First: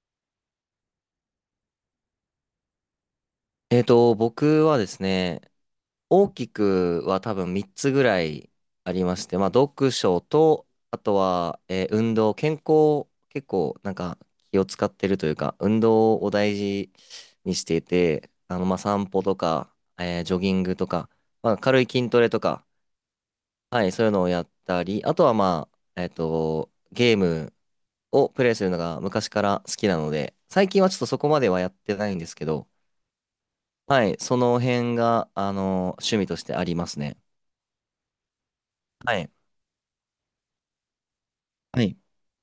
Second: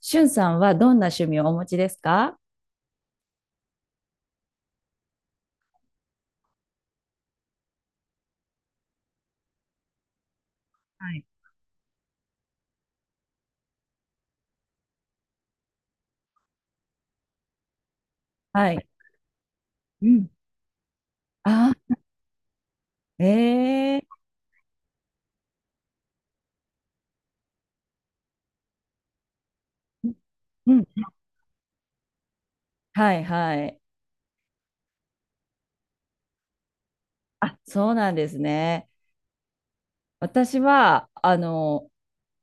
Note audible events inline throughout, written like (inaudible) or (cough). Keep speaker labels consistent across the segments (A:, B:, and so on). A: しゅんさんはどんな趣味をお持ちですか？
B: 僕はですね、大きくは多分3つぐらいありまして、読書と、あ
A: は
B: と
A: い。
B: は、運動、健康、結構なんか気を使ってるというか、運動を大事にしていて、
A: はい。
B: 散歩とか、
A: うん。
B: ジョギングとか、
A: あ、
B: 軽い筋トレとか、はい、
A: え
B: そういう
A: え、
B: のをやったり、あとはまあ、えっと、ゲームをプレイするのが昔から好きなので、最
A: う
B: 近
A: ん。
B: はちょっとそこまではやってないんですけど、
A: はいはい。
B: はい、その辺が、趣味としてありますね。
A: あ、そうなんですね。
B: はい。
A: 私は、
B: はい。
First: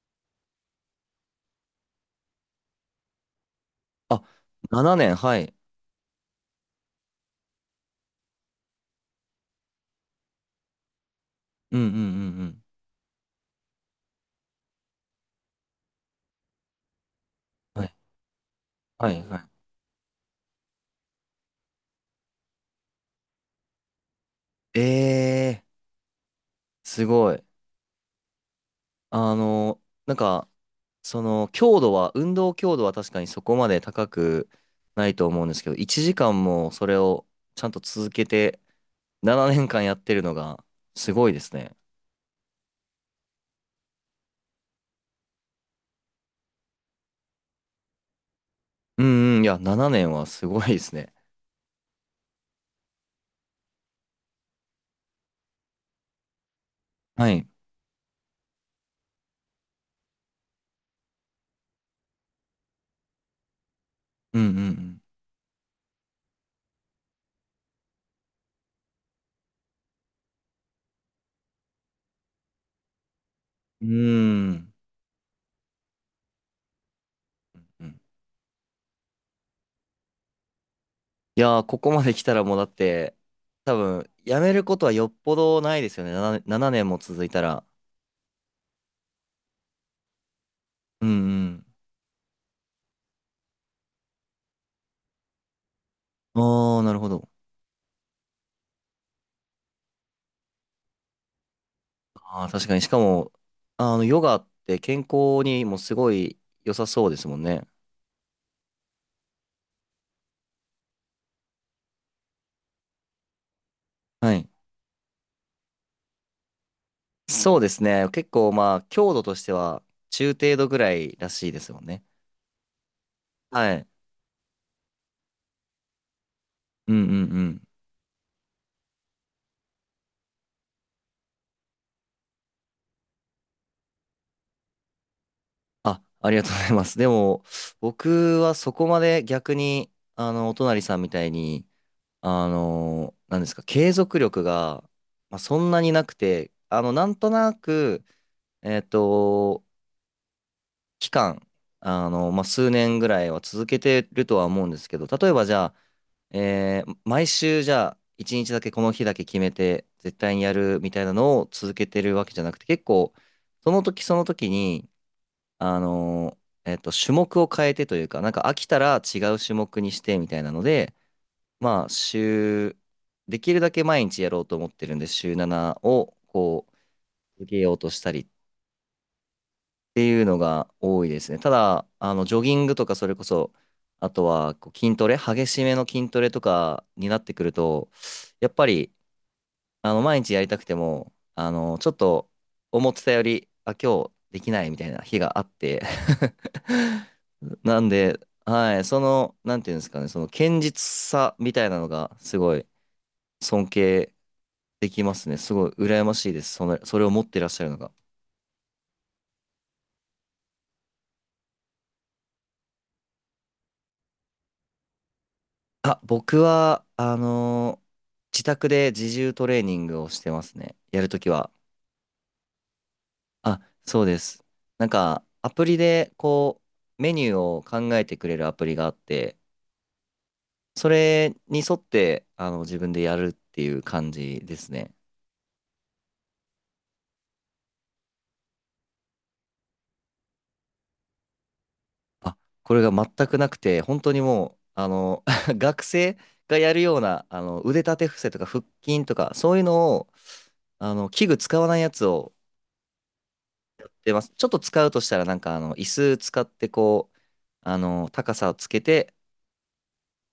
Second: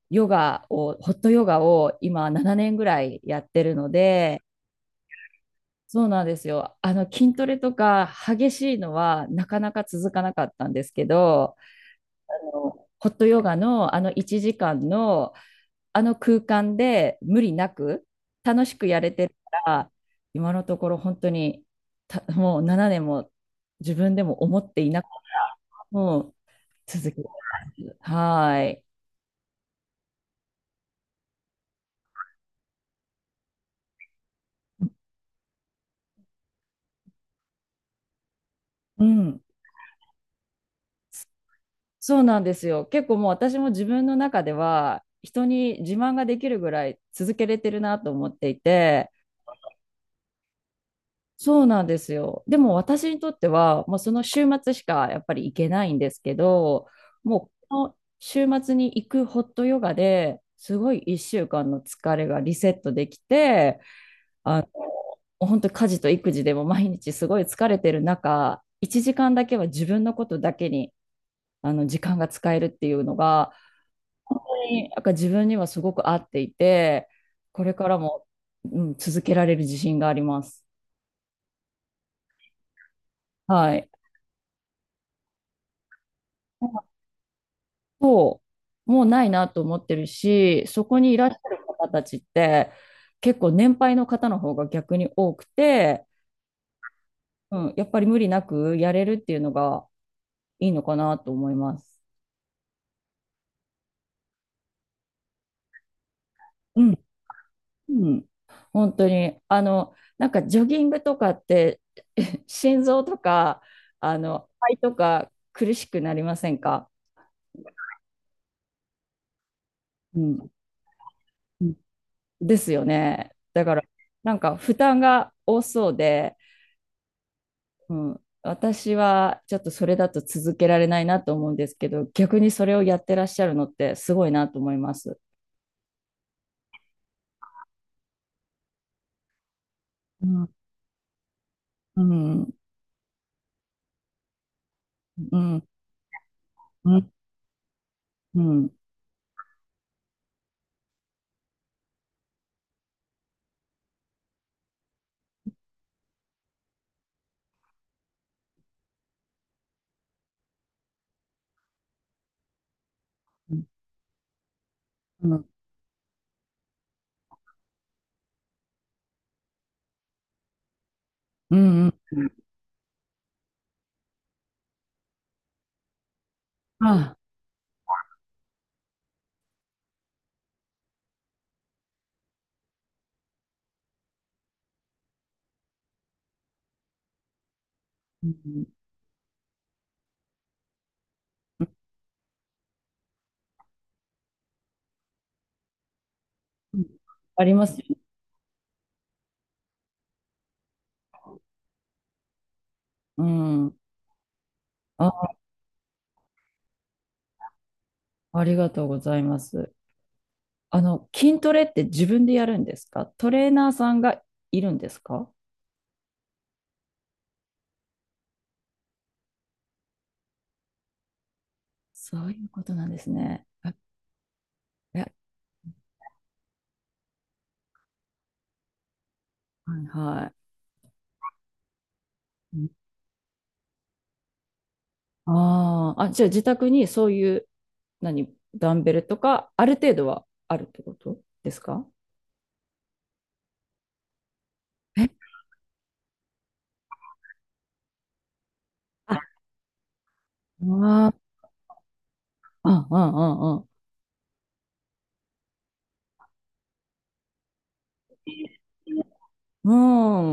A: ヨガを、ホットヨガを今7年ぐらいやってるの
B: あ、
A: で、
B: 7年、はい。
A: そうなんですよ。筋トレとか激しいのはなかなか続かなかったんですけど、
B: うんうんうんうん。
A: ホットヨガのあの1時間のあの空間で無理な
B: はい。
A: く楽しくやれ
B: はい。
A: てる
B: はい。
A: から、今のところ本当にもう7年も自分でも思っていなく、
B: ええ
A: もう
B: ー、す
A: 続けま
B: ごい。
A: す。はーい、
B: あの、なんか、強度は、運動強度は確かにそこまで高くないと思うんですけど、1時間もそれをちゃんと続けて、
A: うん、
B: 7年間やってるのが、すごいですね。
A: そうなんですよ。結構もう私も自分の中では人に自慢ができるぐらい続けれてるなと思ってい
B: う
A: て、
B: んうん、いや、7年はすごいですね。
A: そうなんですよ。でも私にとっては、もうその週末しかやっぱり行けないんですけど、
B: はい。
A: もうこの週末に行くホットヨガですごい1週間の疲れがリセットできて、
B: うんう
A: あの、
B: ん
A: 本当家事と育児でも毎日すごい疲れてる中、1時間だけは自分のことだけにあの時間が使えるっていうのが、
B: うん。
A: 本
B: うー
A: 当
B: ん。
A: になんか自分にはすごく合っていて、これ
B: う
A: から
B: ん。
A: も、うん、続けられる自信があります。
B: いやー、ここまで来たらもうだって、
A: は
B: 多
A: い。
B: 分、やめることはよっぽどないですよね。7年も続いたら。
A: そう、もうないなと思ってるし、そこ
B: う
A: にいらっしゃる
B: ん
A: 方たちって結構年配の方の方が逆に多くて、
B: うん。ああ、なるほど。
A: うん、やっぱり無理なくやれるっていうのがいいのかなと思います。
B: ああ、確かに。しかも、ヨガって健康にもすごい良
A: う
B: さ
A: ん、
B: そうですもんね。
A: うん、本当に。なんかジョギングとかって (laughs) 心臓とか、
B: はい。
A: 肺とか苦しくなりませんか？
B: そうですね。結構まあ、強度としては
A: う
B: 中
A: ん、
B: 程度ぐらいらしいで
A: う
B: す
A: ん、
B: もんね。
A: ですよね。だ
B: は
A: から、
B: い。
A: なんか負担が多そうで、
B: うんうんうん。
A: うん、私はちょっとそれだと続けられないなと思うんですけど、逆にそれをやってらっしゃるのってすごいなと思います。
B: あ、ありがとうございます。でも、僕はそこまで逆に、
A: うん、
B: お隣さんみたいに、
A: うん、
B: なんですか、継続力が、ま
A: う
B: あ、そ
A: ん、
B: んなになくて、
A: うん、う
B: な
A: ん、
B: んとなく、
A: うん、
B: えっと、期間、数年ぐらいは続けてるとは思うんですけど、例えばじゃあ、毎週じゃあ、一日だけこの日だけ決めて、絶対にやるみたいなのを続けてるわけじゃなくて、結構、
A: うん、
B: その時その時に、あの種目を変えてというか、なんか飽きたら違う種目にしてみたいなので、
A: う
B: ま
A: ん、う
B: あ、
A: ん、
B: 週、できるだけ毎日やろうと思ってるんで、週7をこう、
A: あ、
B: 続けようとしたりっていうのが多いですね。ただ、ジョギングとか、それこそ、あとはこう筋トレ、激しめの筋トレとかになってくると、
A: う
B: やっぱ
A: ん、
B: り、毎日やりたくても、ちょっと思ってたより、あ、今日できないみたいな日があって
A: うん、あり
B: (laughs)
A: ます
B: な
A: よ
B: ん
A: ね。
B: で、はい、その、なんていうんですかね、その堅実さみたいなのがすごい
A: う
B: 尊
A: ん。
B: 敬できます
A: あ、
B: ね。すごい羨ましいです。その、それを持ってらっしゃるのが。
A: ありがとうございます。筋トレって自分でやるんですか？トレーナーさんがいるんですか？
B: あ、僕は、自宅で自重トレーニングをしてますね。やるときは。
A: そういうことなんですね。
B: あ、
A: あ、
B: そうです。
A: え、え、
B: アプリで、メニューを考えてくれるアプリがあって、
A: はいはい。
B: それに沿って、自分でやるっていう感じですね。
A: ああ、ー、あ、じゃあ自宅にそういう何、ダンベルとか、ある程度はあるってことですか？
B: あ、これが全くなくて、本当にもう、
A: え、
B: (laughs) 学生がやるような、腕立て伏せとか腹筋と
A: あ
B: か、そういうのを、
A: ああ、
B: 器具使わないやつを
A: あ、あ、ああ、
B: 出ます。ちょっと使うとしたら、椅子使って、高さをつけて、
A: う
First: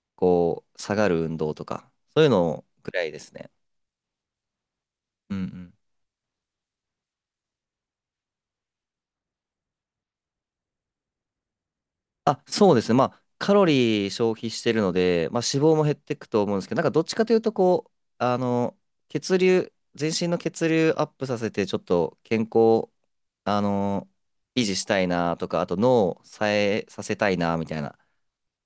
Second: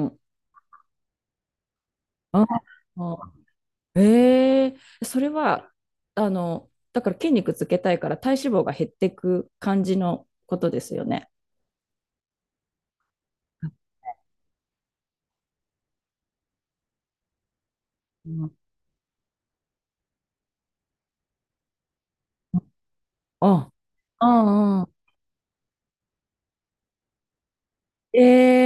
A: ん、
B: こう、下がる運動とか、そういう
A: あ、
B: のぐらいで
A: あ、
B: すね。
A: ええーそれ
B: うんう
A: は、
B: ん。
A: だから筋肉つけたいから体脂肪が減っていく感じのことですよね。
B: あ、そうですね。まあ、カロリー消費してるので、まあ、脂肪も減っていくと思うんですけど、なんか、どっちかというと、
A: う
B: あ
A: ん、
B: の、血流、全身の血流アップさせて、ちょっと健康、あ
A: あ、
B: の、
A: あ、
B: 維持し
A: あ、
B: たいなとか、あと脳を冴えさせたいなみたいな
A: え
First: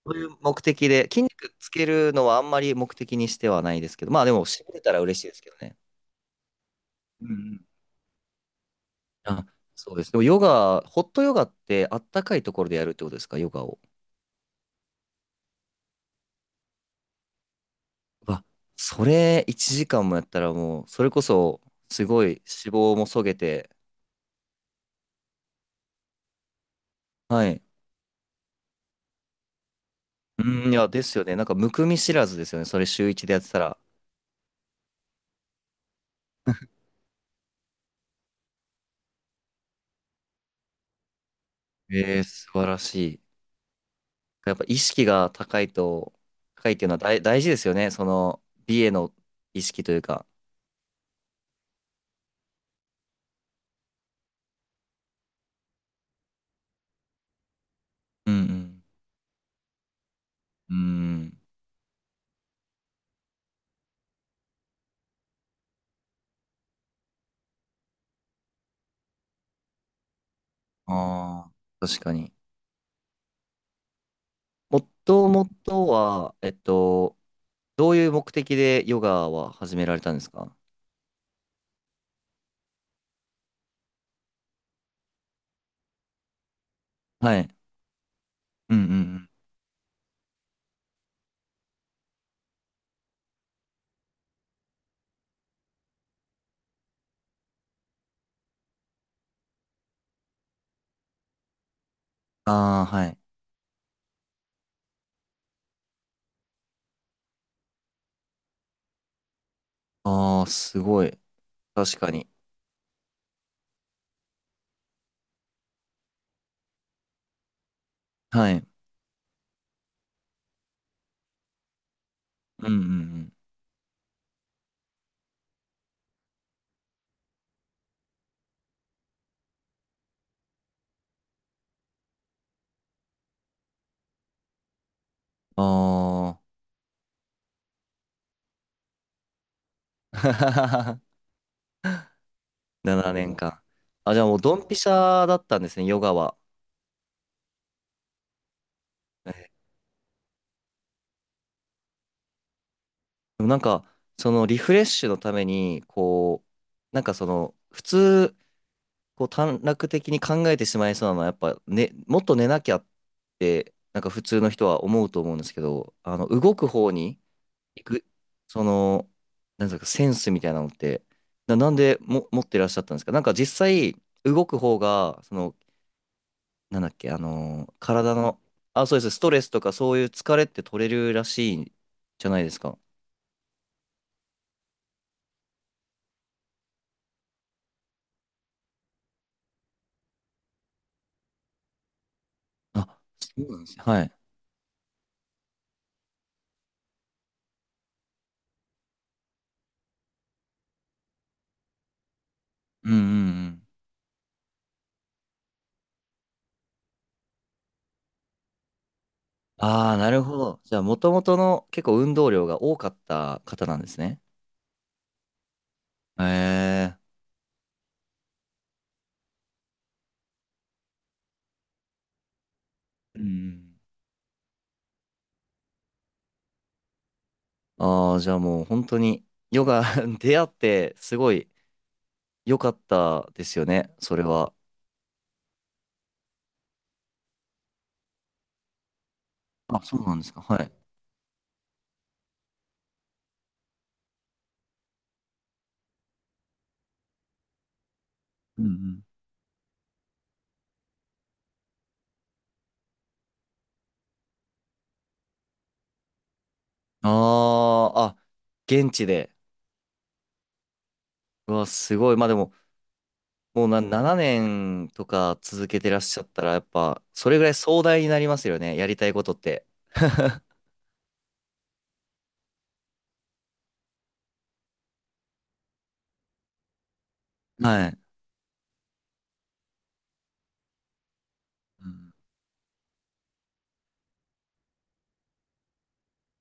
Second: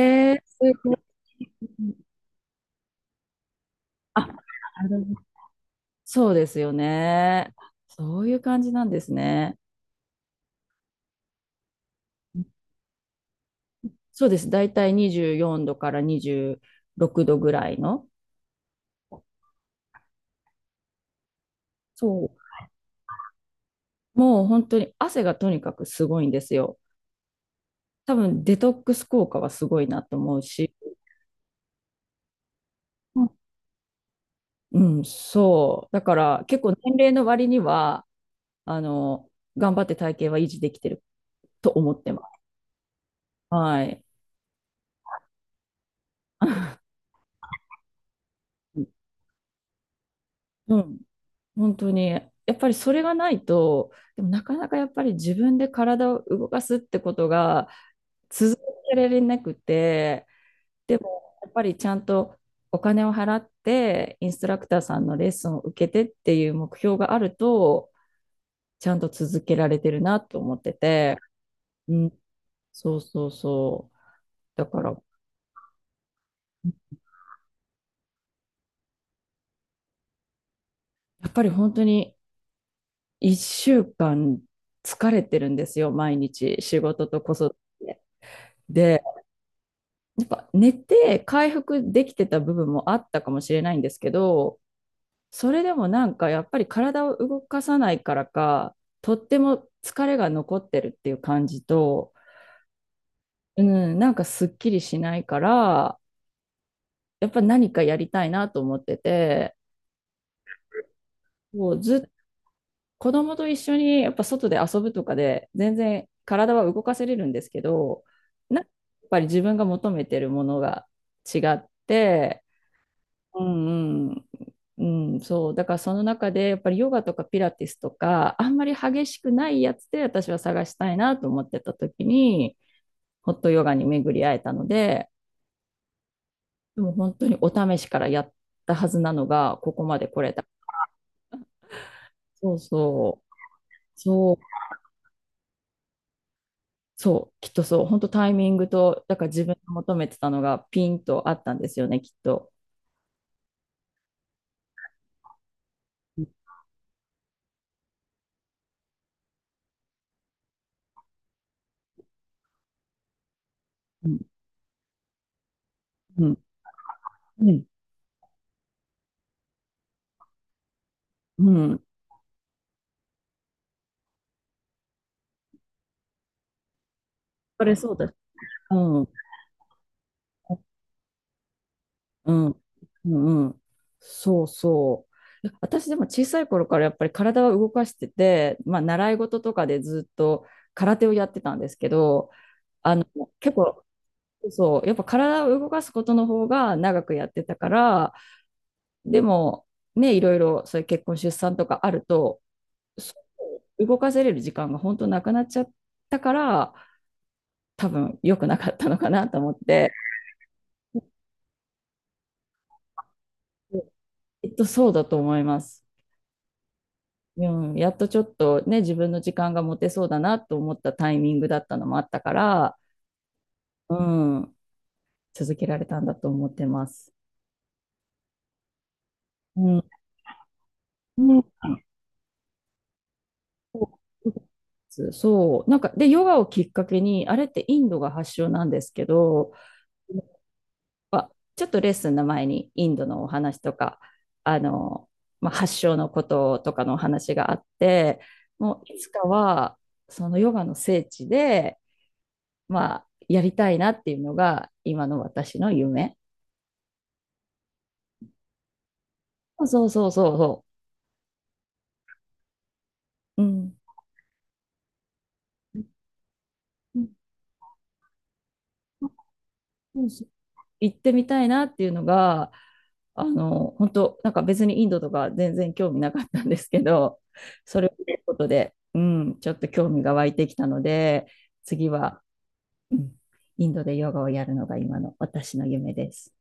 B: そういう
A: えーす
B: 目的
A: ごい。
B: で、筋肉つけるのはあんまり目的にしてはないですけど、まあ
A: あ、
B: で
A: な
B: も、しびれたら
A: るほ
B: 嬉
A: ど、
B: しいですけどね。
A: そうですよ
B: うんう
A: ね。
B: ん。
A: そういう感じなんです
B: あ、
A: ね。
B: そうです。でも、ヨガ、ホットヨガってあったかいところでやるってことですか、ヨガを。
A: そうです。だいたい24度から26度ぐらいの。
B: うわ、それ1時間もやったらもう、それこそ、すごい
A: そ
B: 脂肪もそげて、
A: う。もう本当に汗がとにかくすごいんですよ。
B: はい。
A: 多分デトックス効果はすごいなと思う
B: うん、
A: し。
B: いや、ですよね。なんか、むくみ知らずですよね。それ週
A: うん、
B: 1でやってたら。
A: うん、そう。だから結構
B: (laughs)
A: 年齢の割には、あの、頑張って体型は維持できてると思って
B: え
A: ま
B: ー
A: す。
B: 素晴らしい。
A: はい。
B: やっぱ意識が高いと、高いっていうのは
A: (laughs)
B: 大、大事ですよね。その、美への意識というか。
A: うん、本当に。やっぱりそれがないと、でもなかなかやっぱり自分で体を動かすってことが
B: う
A: 続
B: ん
A: けられなくて、
B: うん。う
A: でも、
B: ん。
A: やっぱりちゃんとお金を払って、インストラクターさんのレッスンを受けてっていう目標があると、ちゃんと続けられてるなと思ってて、
B: ああ、
A: う
B: 確か
A: ん、
B: に。
A: そうそうそう。だ
B: も
A: から、や
B: ともとは、どういう目的でヨガは始められたんですか？
A: っぱり本当に1週間疲れてるんですよ、毎日、仕事と子
B: はい。
A: 育て。
B: うんうんう
A: で、
B: ん。
A: やっぱ寝て回復できてた部分もあったかもしれないんですけど、それでもなんかやっぱり体を動かさないからか、とっても疲れが残ってるっていう感じと、
B: ああ、はい。
A: うん、なんかすっきりしないから、やっぱ何かやりたいなと思ってて、
B: ああ、すごい。
A: もうず
B: 確
A: っと
B: かに。
A: 子供と一緒にやっぱ外で遊ぶとかで全然体は動かせれるんですけど、
B: は
A: なん
B: い。
A: かやっぱり自分が求めてるものが違って、
B: うんうん
A: うんうんうん、そう。だからその中で、やっぱりヨガとかピラティスとか、あんまり激しくないやつで私は探したいなと思ってた時に、ホットヨガに巡り会えたので、
B: うん。あ
A: でも本当にお試しからやったはずなのが、ここまで来れた。
B: あ。(laughs)
A: そう
B: 7
A: そう。
B: 年間。あ、じゃあ
A: そ
B: も
A: う、
B: うドンピシャだったんですね、ヨガは。
A: そう、きっとそう。本当タイミングと、だから自分が求めてたのがピンとあったんですよね、きっと。
B: でもなんか、そのリフレッシュのために、
A: うん、
B: なんかその、普通、こう短絡的に考えてしまいそうなのは、やっぱ、ね、もっと寝なきゃって、なんか普
A: う
B: 通の人は思うと思うんですけど、
A: ん、
B: 動く方に
A: うん、
B: 行く、その、なんですか、センスみたいなのって、
A: う
B: なん
A: ん。
B: でも持ってらっしゃったんですか？なんか実際、動く方が、その、なんだっけ、あ
A: そ
B: の
A: れそうだ。
B: 体の、あ、そう
A: う
B: で
A: ん。
B: す、ストレスとかそういう疲れって取れるらしいじゃ
A: う
B: ない
A: ん、
B: ですか。
A: うん、うん、そうそう。私でも小さい頃からやっぱり体は動かしてて、まあ、習い事とかでずっと空手をやってたんですけど、あ
B: あ、
A: の
B: そう
A: 結
B: なんですね。
A: 構
B: はい。
A: そう、やっぱ体を動かすことの方が長くやってたから、でもね、いろいろそういう結婚、出産とかあると、
B: うんう
A: そ
B: ん。
A: う動かせれる時間が本当なくなっちゃったから、多分良くなかったのかなと思っ
B: あ
A: て、
B: あ、なるほど。じゃあ、もともとの結構運動量が多かった方なんですね。
A: きっとそうだと思います。
B: へえ。
A: うん、やっとちょっとね、自分の時間が持てそうだなと思ったタイミングだったのもあったから、
B: うん。
A: うん、続けられたんだと思ってます。
B: ああ、じゃあもう本当に、ヨ
A: うん。
B: ガ (laughs) 出会って、す
A: う
B: ご
A: ん、
B: い良かったですよね。それは。
A: そう。なんか、で、ヨガをきっかけに、あれってインドが発祥なんですけど、
B: あ、そうなんですか。はい。
A: まあちょっとレッスンの前にインドのお話とか、あの、まあ、発祥のこととかのお話があって、
B: うんう
A: もうい
B: ん。
A: つかは、そのヨガの聖地で、まあ、やりたいなっていうのが、今の私の夢。
B: ああ、あ、現地で。
A: そうそうそうそ
B: うわ、すごい。まあでも、
A: う。う
B: もう
A: ん。
B: な、7年とか続けてらっしゃったら、やっ
A: う
B: ぱ、
A: ん、
B: それぐらい壮大になりますよね。やりたいことって。
A: そう、
B: (laughs)
A: 行ってみたいなっていうのが、本当なんか別にインドとか全然興味なかったんですけど、それ
B: は
A: を
B: い。
A: 見ることで、うん、ちょっと興味が湧いてきたので、
B: う
A: 次
B: ん
A: は、うん、インドでヨガをやるのが今の私の夢です。